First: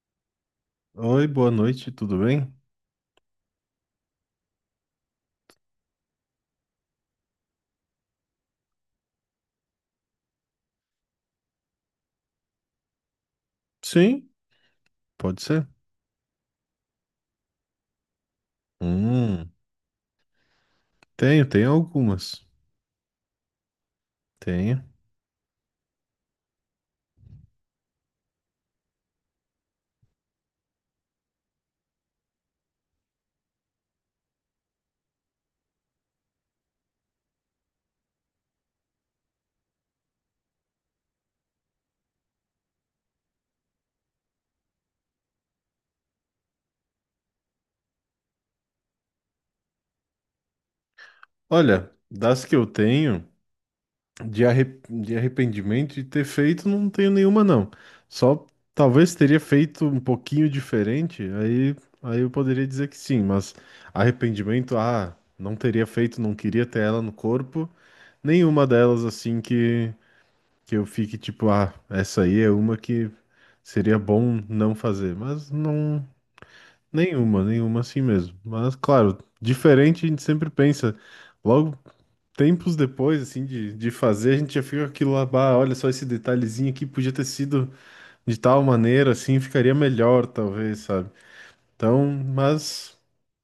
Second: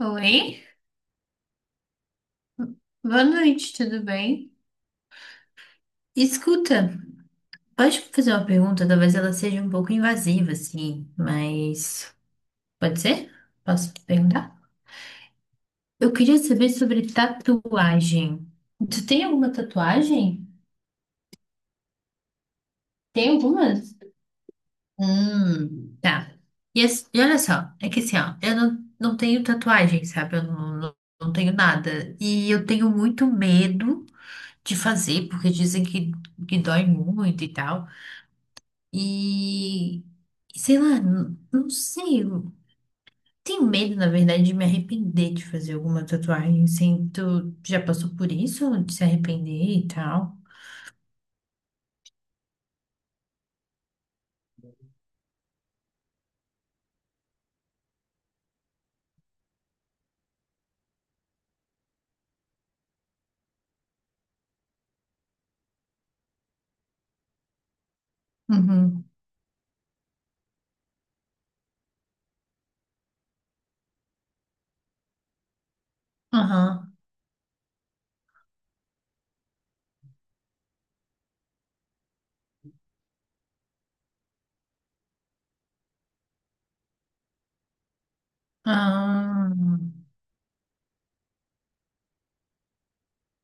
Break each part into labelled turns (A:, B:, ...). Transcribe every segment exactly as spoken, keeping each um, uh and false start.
A: Oi,
B: Oi, boa noite, tudo bem?
A: boa noite, tudo bem? Escuta, pode fazer uma pergunta? Talvez ela seja um pouco invasiva, assim, mas pode ser? Posso
B: Sim,
A: perguntar?
B: pode ser.
A: Eu queria saber sobre tatuagem. Tu tem
B: Hum,
A: alguma tatuagem?
B: tenho, tenho algumas.
A: Tem algumas?
B: Tenho.
A: Hum, tá. E, as- e olha só, é que assim, ó, eu não, não tenho tatuagem, sabe? Eu não, não, não tenho nada. E eu tenho muito medo de fazer, porque dizem que, que dói muito e tal. E sei lá, n- não sei. Eu Tenho medo, na verdade, de me arrepender de fazer alguma tatuagem. Assim, tu já passou por isso? De se arrepender e tal?
B: Olha, das que eu tenho, de, arre- de arrependimento de ter feito, não tenho nenhuma, não. Só talvez teria feito um pouquinho diferente, aí, aí eu poderia dizer que sim, mas arrependimento, ah, não teria feito, não queria ter ela no corpo. Nenhuma delas,
A: Uhum.
B: assim, que, que eu fique tipo, ah, essa aí é uma que seria bom não fazer, mas não.
A: Aham.
B: Nenhuma, nenhuma assim mesmo. Mas, claro, diferente a gente sempre pensa. Logo, tempos depois, assim, de, de fazer, a gente já fica com aquilo lá, bah, olha só esse detalhezinho aqui, podia ter sido de tal maneira, assim,
A: Ah.
B: ficaria melhor, talvez, sabe? Então, mas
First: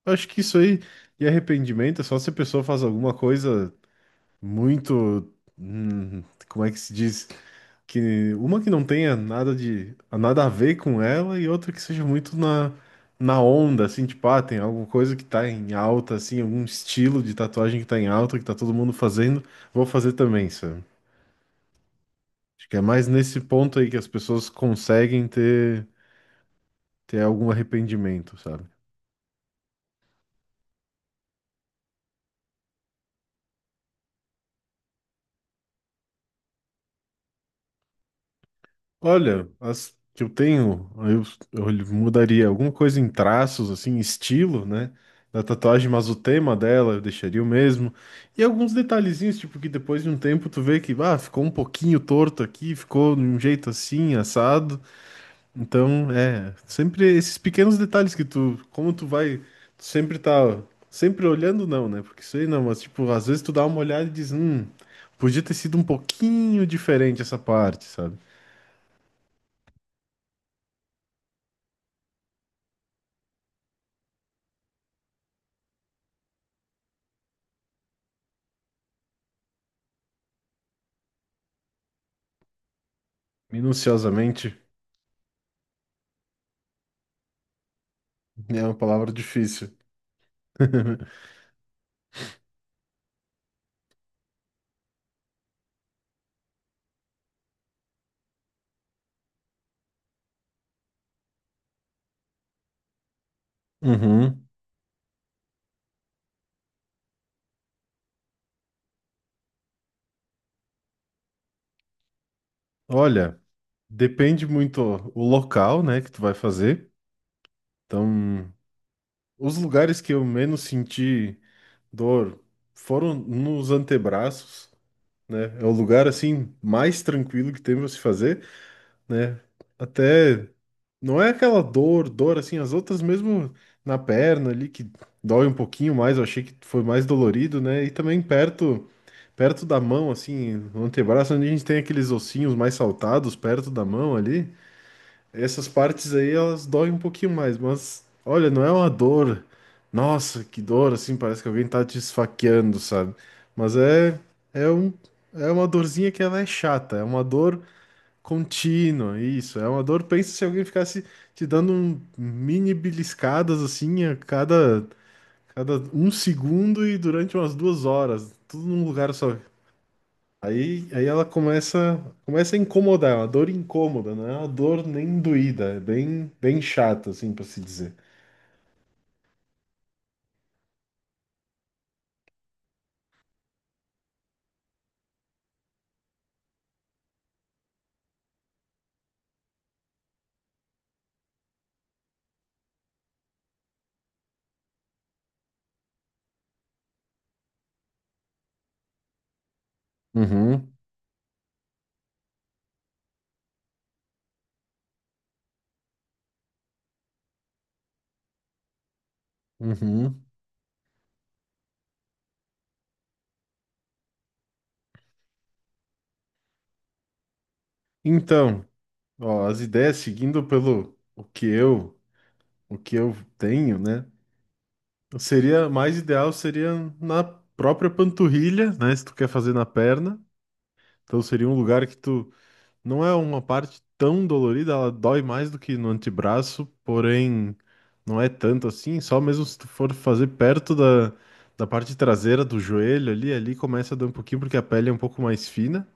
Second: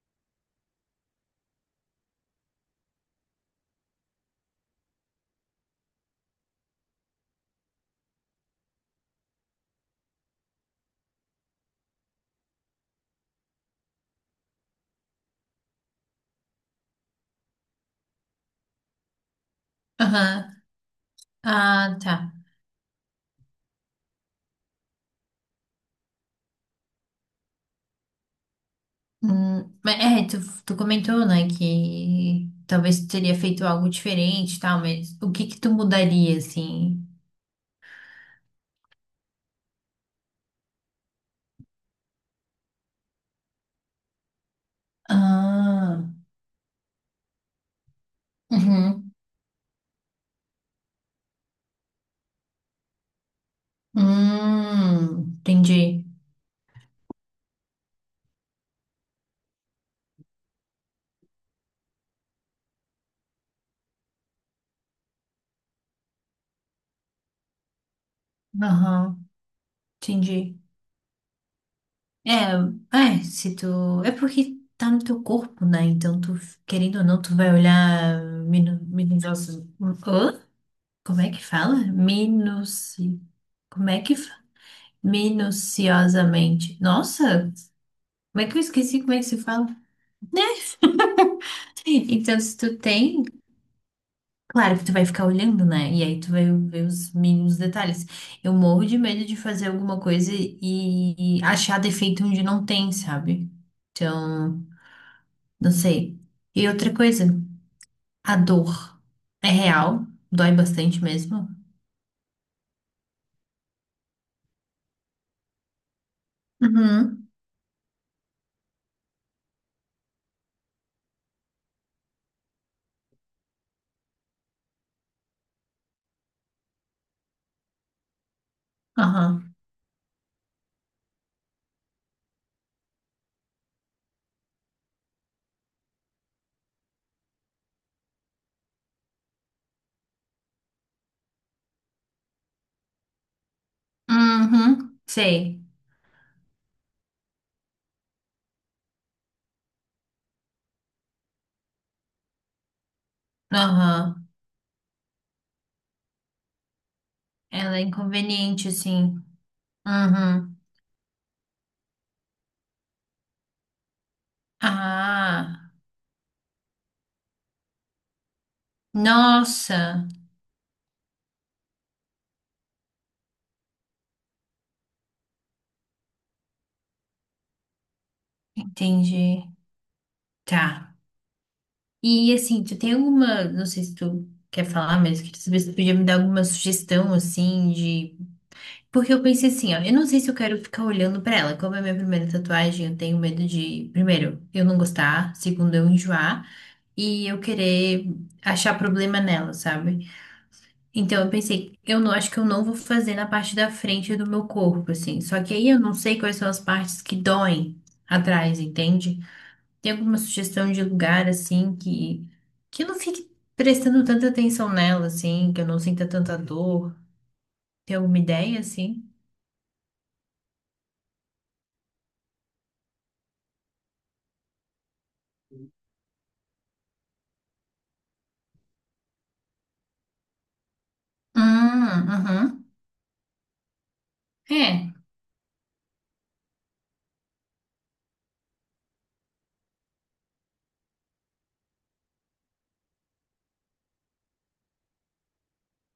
B: acho que isso aí de arrependimento é só se a pessoa faz alguma coisa muito, hum, como é que se diz? Que uma que não tenha nada de nada a ver com ela e outra que seja muito na, na onda, assim, tipo, ah, tem alguma coisa que tá em alta, assim, algum estilo de tatuagem que tá em alta, que tá todo mundo fazendo, vou fazer também,
A: Aham.
B: sabe?
A: Ah, tá.
B: Acho que é mais nesse ponto aí que as pessoas conseguem ter, ter algum arrependimento, sabe?
A: Hum, mas é, tu, tu comentou, né, que talvez tu teria feito algo diferente e tal, mas o que que tu mudaria, assim?
B: Olha, as que eu tenho, eu, eu mudaria alguma coisa em traços, assim, estilo, né? Da tatuagem,
A: Ah.
B: mas o tema dela eu deixaria o mesmo. E alguns
A: Uhum.
B: detalhezinhos, tipo, que depois de um tempo tu vê que, ah, ficou um pouquinho torto aqui, ficou de um jeito assim, assado.
A: Hum, entendi.
B: Então, é, sempre esses pequenos detalhes que tu, como tu vai, tu sempre tá, sempre olhando, não, né? Porque isso aí não, mas, tipo, às vezes tu dá uma olhada e diz, hum, podia ter sido um pouquinho diferente essa parte, sabe?
A: Aham, entendi. É, é, se tu. É porque tá no teu corpo, né? Então, tu, querendo ou não, tu vai olhar minu, minucioso. Hã? Como é que fala? Minuci. Como é que fala?
B: Minuciosamente
A: Minuciosamente. Nossa, como é que eu
B: é uma
A: esqueci
B: palavra
A: como é que se fala?
B: difícil.
A: Então, se tu tem, claro que tu vai ficar olhando, né? E aí tu vai ver os mínimos detalhes. Eu morro de medo de fazer alguma coisa e, e achar defeito onde não tem, sabe?
B: Uhum.
A: Então. Não sei. E outra coisa, a dor é real, dói bastante mesmo.
B: Olha, depende muito o local, né, que tu vai fazer.
A: Uhum,
B: Então, os lugares que eu menos senti dor foram nos antebraços, né? É o lugar assim mais tranquilo que tem pra se fazer. Né?
A: aham.
B: Até não é aquela dor, dor assim, as outras mesmo na perna ali que dói um pouquinho mais, eu achei que foi mais dolorido, né? E também perto perto da mão assim, no antebraço, onde a gente tem aqueles ossinhos mais saltados perto da mão ali,
A: Uhum, sei.
B: essas partes aí elas doem um pouquinho mais, mas olha, não é uma dor. Nossa, que dor assim, parece que alguém tá te esfaqueando, sabe? Mas é
A: Aham.
B: é um é uma dorzinha que ela é chata, é uma dor
A: Ela é inconveniente,
B: contínua,
A: assim.
B: isso. É uma dor. Pensa se
A: Uhum.
B: alguém ficasse te dando um mini beliscadas assim a cada,
A: Ah,
B: cada um segundo e durante umas duas horas, tudo num lugar só.
A: nossa,
B: Aí, aí ela começa, começa a incomodar, é uma dor incômoda, não é uma dor nem doída, é bem, bem chata, assim, para se dizer.
A: entendi. Tá. E assim, tu tem alguma, não sei se tu quer falar, mas eu queria saber se tu podia me dar alguma sugestão, assim, de. Porque eu pensei assim, ó, eu não sei se eu quero ficar olhando pra ela. Como é a minha primeira tatuagem, eu tenho medo de, primeiro, eu não gostar, segundo, eu enjoar e eu querer achar problema nela, sabe?
B: Uhum,
A: Então eu pensei, eu não acho que eu não vou fazer na parte da frente do meu corpo, assim. Só que aí eu não sei quais são as partes que doem atrás, entende? Tem alguma
B: uhum.
A: sugestão de lugar assim que que eu não fique prestando tanta atenção nela, assim, que eu não sinta tanta dor? Tem alguma ideia
B: Então,
A: assim?
B: ó, as ideias seguindo pelo o que eu, o que eu tenho, né? Seria mais ideal seria na própria panturrilha, né? Se tu quer fazer na perna. Então seria um lugar que
A: Hum,
B: tu
A: uhum.
B: não é uma parte tão dolorida, ela
A: É.
B: dói mais do que no antebraço, porém não é tanto assim, só mesmo se tu for fazer perto da, da parte traseira do joelho ali, ali começa a dar um pouquinho porque a pele é um pouco mais fina,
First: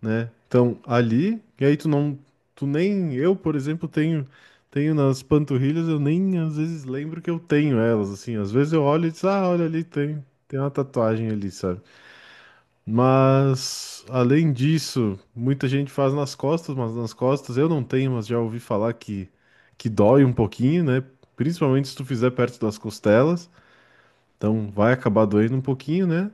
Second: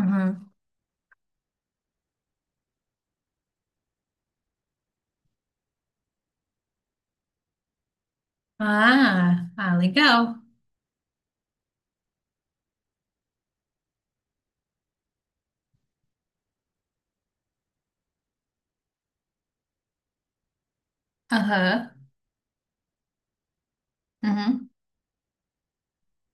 B: né? Então, ali, e aí tu não, tu nem, eu, por exemplo, tenho, tenho nas panturrilhas, eu nem às vezes lembro que eu tenho elas, assim, às vezes eu olho e diz, ah,
A: Ah,
B: olha
A: ah,
B: ali, tem,
A: legal.
B: tem uma tatuagem ali, sabe? Mas, além disso, muita gente faz nas costas, mas nas costas eu não tenho, mas já ouvi falar que, que dói um pouquinho, né? Principalmente se
A: Aham.
B: tu fizer perto das costelas,
A: Uhum.
B: então vai acabar doendo um pouquinho, né?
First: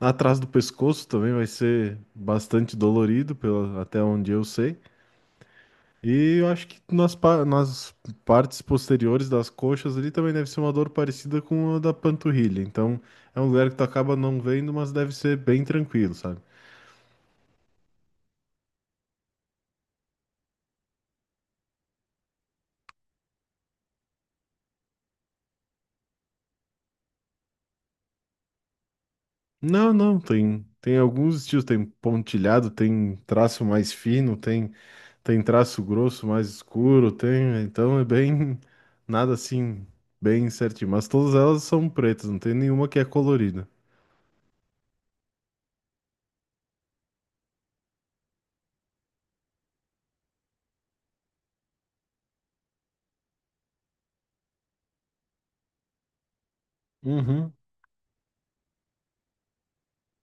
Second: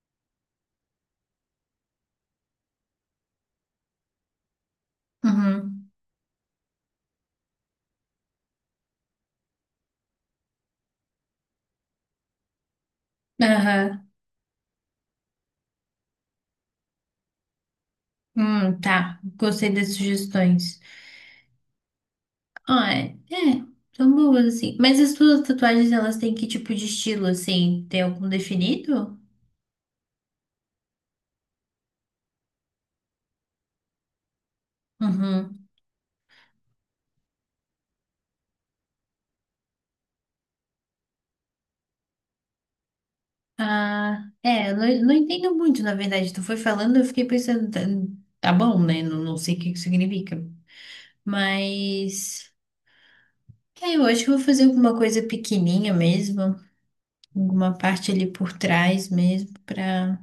B: Atrás do pescoço também vai ser bastante dolorido, pela, até onde eu sei.
A: Uhum.
B: E eu acho que nas, pa- nas partes posteriores das coxas ali também deve ser uma dor parecida com a da panturrilha. Então é um lugar que tu
A: Aham.
B: acaba não vendo, mas deve ser bem tranquilo, sabe?
A: Hum, tá. Gostei das sugestões. Ah, é. É, são boas, assim. Mas as tuas tatuagens, elas têm que tipo de estilo, assim? Tem algum definido?
B: Não, não, tem, tem alguns estilos, tem pontilhado, tem traço mais fino, tem, tem
A: Uhum.
B: traço grosso mais escuro, tem, então é bem, nada assim, bem certinho. Mas todas elas são pretas, não tem nenhuma que é colorida.
A: Ah, é. Eu Não, não entendo muito, na verdade. Tu foi falando, eu fiquei pensando, tá, tá bom, né? Não, não sei o que que significa. Mas. É, eu acho que eu vou fazer alguma coisa pequenininha mesmo.
B: Uhum.
A: Alguma parte ali por trás mesmo, pra,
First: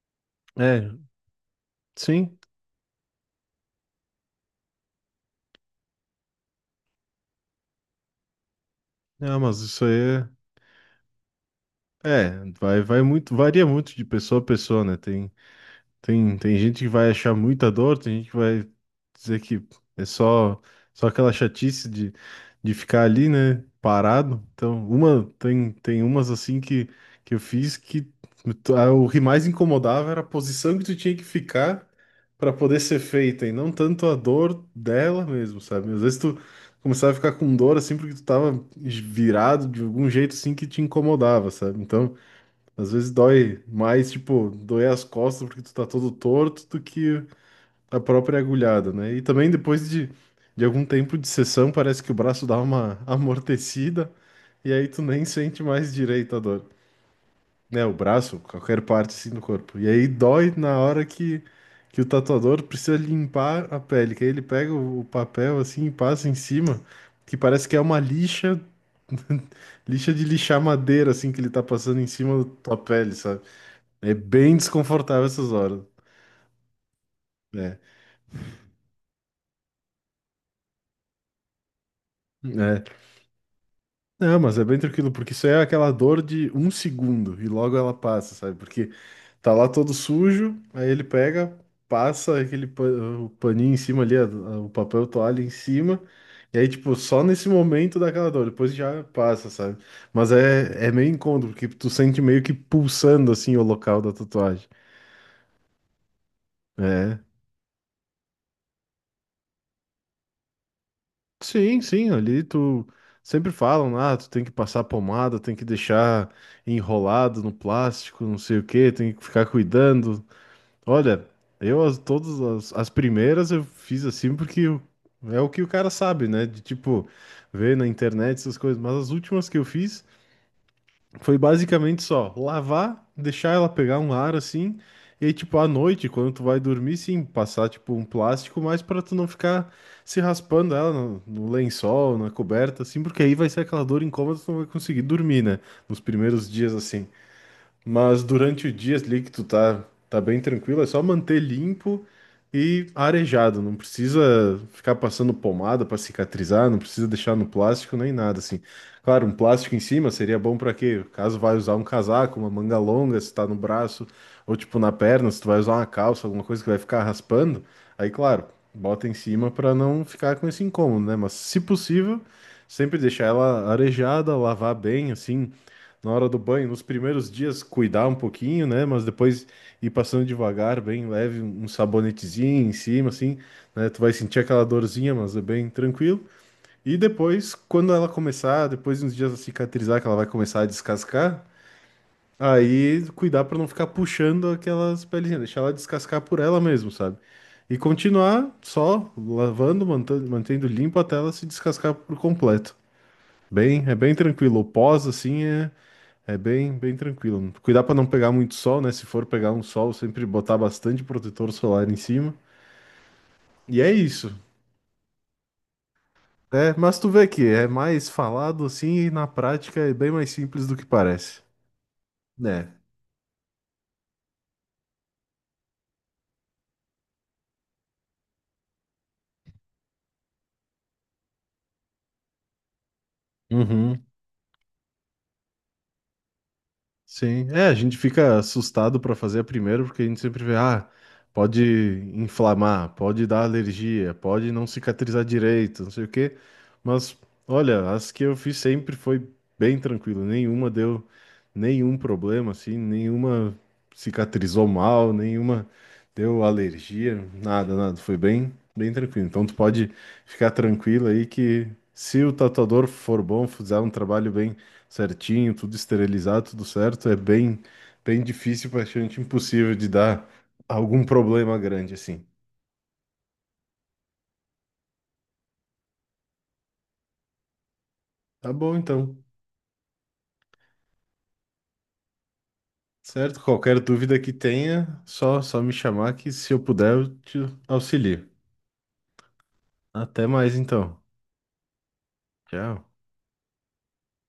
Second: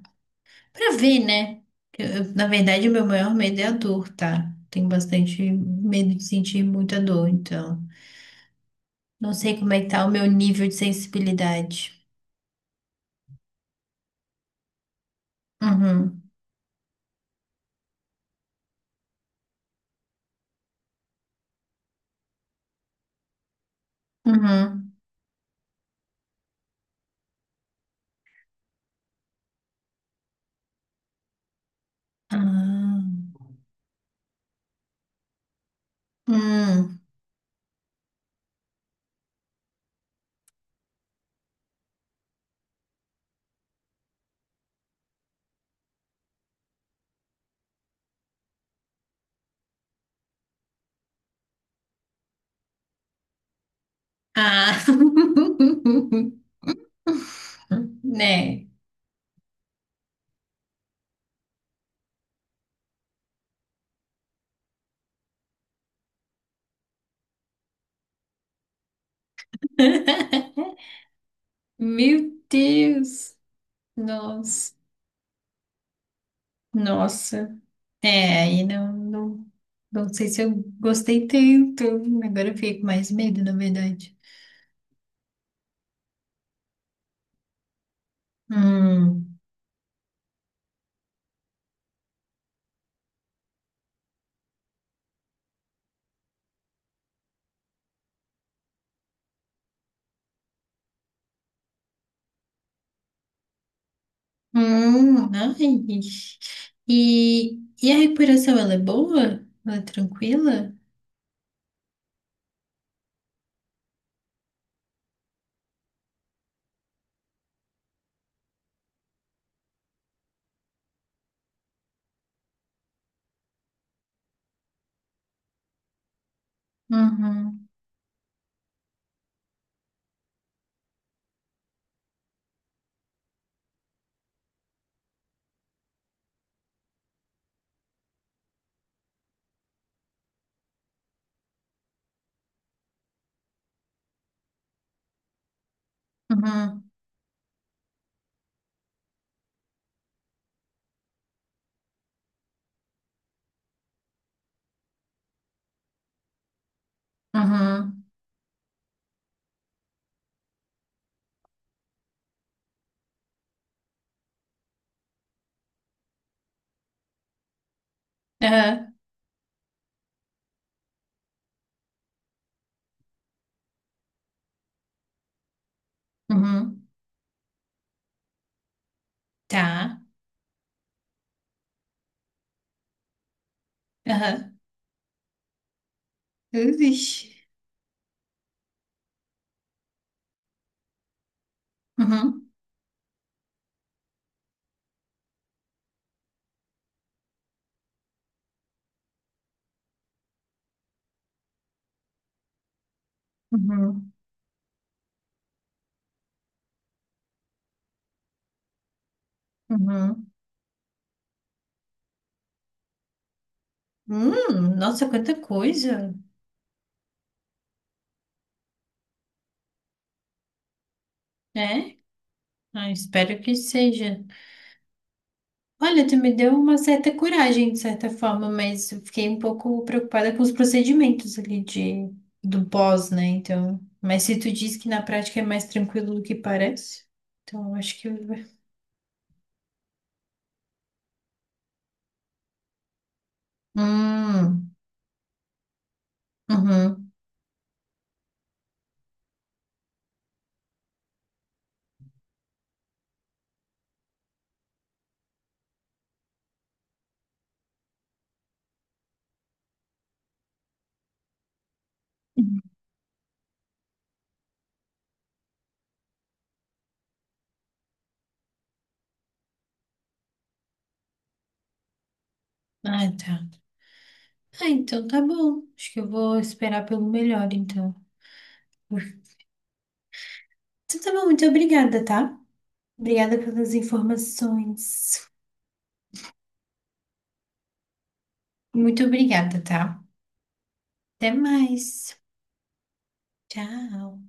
B: É,
A: pra ver, né? Eu- eu,
B: sim.
A: na verdade, o meu maior medo é a dor, tá? Tenho bastante medo de sentir muita dor, então. Não
B: Ah,
A: sei
B: mas
A: como é
B: isso
A: que tá o
B: aí
A: meu nível de sensibilidade.
B: é, é, vai, vai muito, varia muito de pessoa a pessoa, né? Tem
A: Uhum,
B: Tem, tem gente que vai achar muita dor, tem gente que vai dizer que é só, só aquela chatice de, de ficar ali, né, parado. Então,
A: uhum.
B: uma, tem, tem umas assim que, que eu fiz que tu- ah, o que mais incomodava era a posição que tu tinha que ficar para poder ser
A: Ah,
B: feita, e não tanto a dor dela mesmo, sabe? Às vezes tu
A: hum,
B: começava a ficar com dor assim porque tu tava virado de algum jeito assim que te incomodava, sabe? Então, às vezes dói mais, tipo, doer as costas porque tu tá todo torto do que a própria agulhada, né? E também depois de, de algum tempo de sessão, parece que o braço dá uma amortecida e
A: ah.
B: aí tu nem sente mais direito a dor. Né, o braço,
A: Né?
B: qualquer parte assim do corpo. E aí dói na hora que, que o tatuador precisa limpar a pele, que aí ele pega o o papel assim e passa em cima, que parece que é uma lixa, lixa de lixar madeira assim que ele tá passando em
A: Meu
B: cima da tua pele,
A: Deus!
B: sabe? É bem
A: Nossa,
B: desconfortável essas horas.
A: nossa.
B: É,
A: É, aí não, não, não sei se eu gostei tanto. Agora eu fiquei
B: é.
A: com mais medo, na verdade.
B: Não, mas é bem tranquilo, porque isso é aquela dor de um segundo e logo ela passa, sabe? Porque
A: Hum,
B: tá lá todo sujo, aí ele pega, passa aquele pa- o paninho em cima ali, a- a- o papel toalha em cima, e aí, tipo, só nesse momento dá aquela dor, depois já passa, sabe? Mas é, é meio incômodo, porque tu sente meio que pulsando assim o local da tatuagem.
A: hum, ai.
B: É.
A: E, e a recuperação, ela é boa? Ela é tranquila?
B: Sim, sim, ali tu sempre falam, ah, tu tem que passar pomada, tem que deixar enrolado no plástico, não sei o que tem que ficar cuidando. Olha, eu as, todas as, as primeiras eu fiz assim porque o- é o que o cara sabe, né? De tipo,
A: Uhum,
B: ver na internet essas coisas, mas as últimas que eu fiz foi basicamente só lavar, deixar ela pegar um ar assim, e aí, tipo, à noite, quando tu vai dormir, sim, passar, tipo, um plástico, mas para tu não ficar se raspando ela no, no lençol, na coberta, assim, porque aí vai ser aquela dor incômoda, tu não vai conseguir dormir, né? Nos primeiros dias,
A: uhum,
B: assim. Mas durante o dia ali que tu tá, tá bem tranquilo, é só manter limpo e arejado. Não precisa ficar passando pomada para cicatrizar, não precisa deixar no plástico
A: uhum,
B: nem nada assim. Claro, um plástico em cima seria bom para quê? Caso vai usar um casaco, uma manga longa, se tá no braço, ou tipo na perna, se tu vai usar uma calça, alguma coisa que vai ficar raspando, aí claro,
A: aham,
B: bota em cima para não ficar com esse incômodo, né? Mas se possível, sempre deixar ela arejada, lavar bem assim na hora do banho, nos
A: uhum,
B: primeiros dias cuidar um pouquinho, né? Mas depois ir
A: tá,
B: passando devagar, bem leve, um sabonetezinho em cima, assim, né? Tu vai sentir
A: aham,
B: aquela dorzinha, mas é bem tranquilo. E
A: Ixi.
B: depois, quando ela começar, depois de uns dias a cicatrizar, que ela vai começar a descascar,
A: Uhum,
B: aí cuidar para não ficar puxando aquelas pelezinhas, deixar ela descascar por ela mesmo, sabe? E continuar só lavando, mantendo, mantendo limpo até ela se descascar por completo. Bem, é
A: uhum,
B: bem tranquilo. O pós, assim, é é bem, bem tranquilo. Cuidar para não pegar muito sol, né? Se for pegar um sol, sempre
A: uhum.
B: botar bastante protetor solar em cima. E é isso.
A: Hum, nossa, quanta coisa,
B: É, mas tu vê que é mais falado assim e na prática é bem mais simples do que parece.
A: né?
B: Né?
A: Ah, espero que seja. Olha, tu me deu uma certa coragem, de certa forma, mas eu fiquei um pouco preocupada com os procedimentos ali de, do pós, né? Então,
B: Uhum.
A: mas se tu diz que na prática é mais tranquilo do que parece,
B: Sim, é,
A: então
B: a
A: eu
B: gente
A: acho que.
B: fica
A: eu-
B: assustado para fazer a primeira, porque a gente sempre vê, ah, pode inflamar, pode dar alergia, pode não
A: Hum,
B: cicatrizar direito, não sei o quê.
A: uhum.
B: Mas, olha, as que eu fiz sempre foi bem tranquilo, nenhuma deu nenhum problema, assim, nenhuma cicatrizou mal, nenhuma deu alergia, nada, nada, foi bem, bem tranquilo. Então tu pode ficar tranquilo aí que se o tatuador for bom, fizer um trabalho bem certinho, tudo esterilizado, tudo certo, é bem, bem difícil, praticamente impossível de dar algum problema grande assim.
A: Ah, tá. Ah, então tá bom. Acho que eu vou esperar pelo melhor, então.
B: Tá bom,
A: Então
B: então.
A: tá bom, muito obrigada, tá? Obrigada
B: Certo?
A: pelas
B: Qualquer dúvida que tenha,
A: informações.
B: só, só me chamar que se eu puder eu te auxilio.
A: Muito obrigada, tá?
B: Até mais então.
A: Até mais.
B: Tchau.
A: Tchau.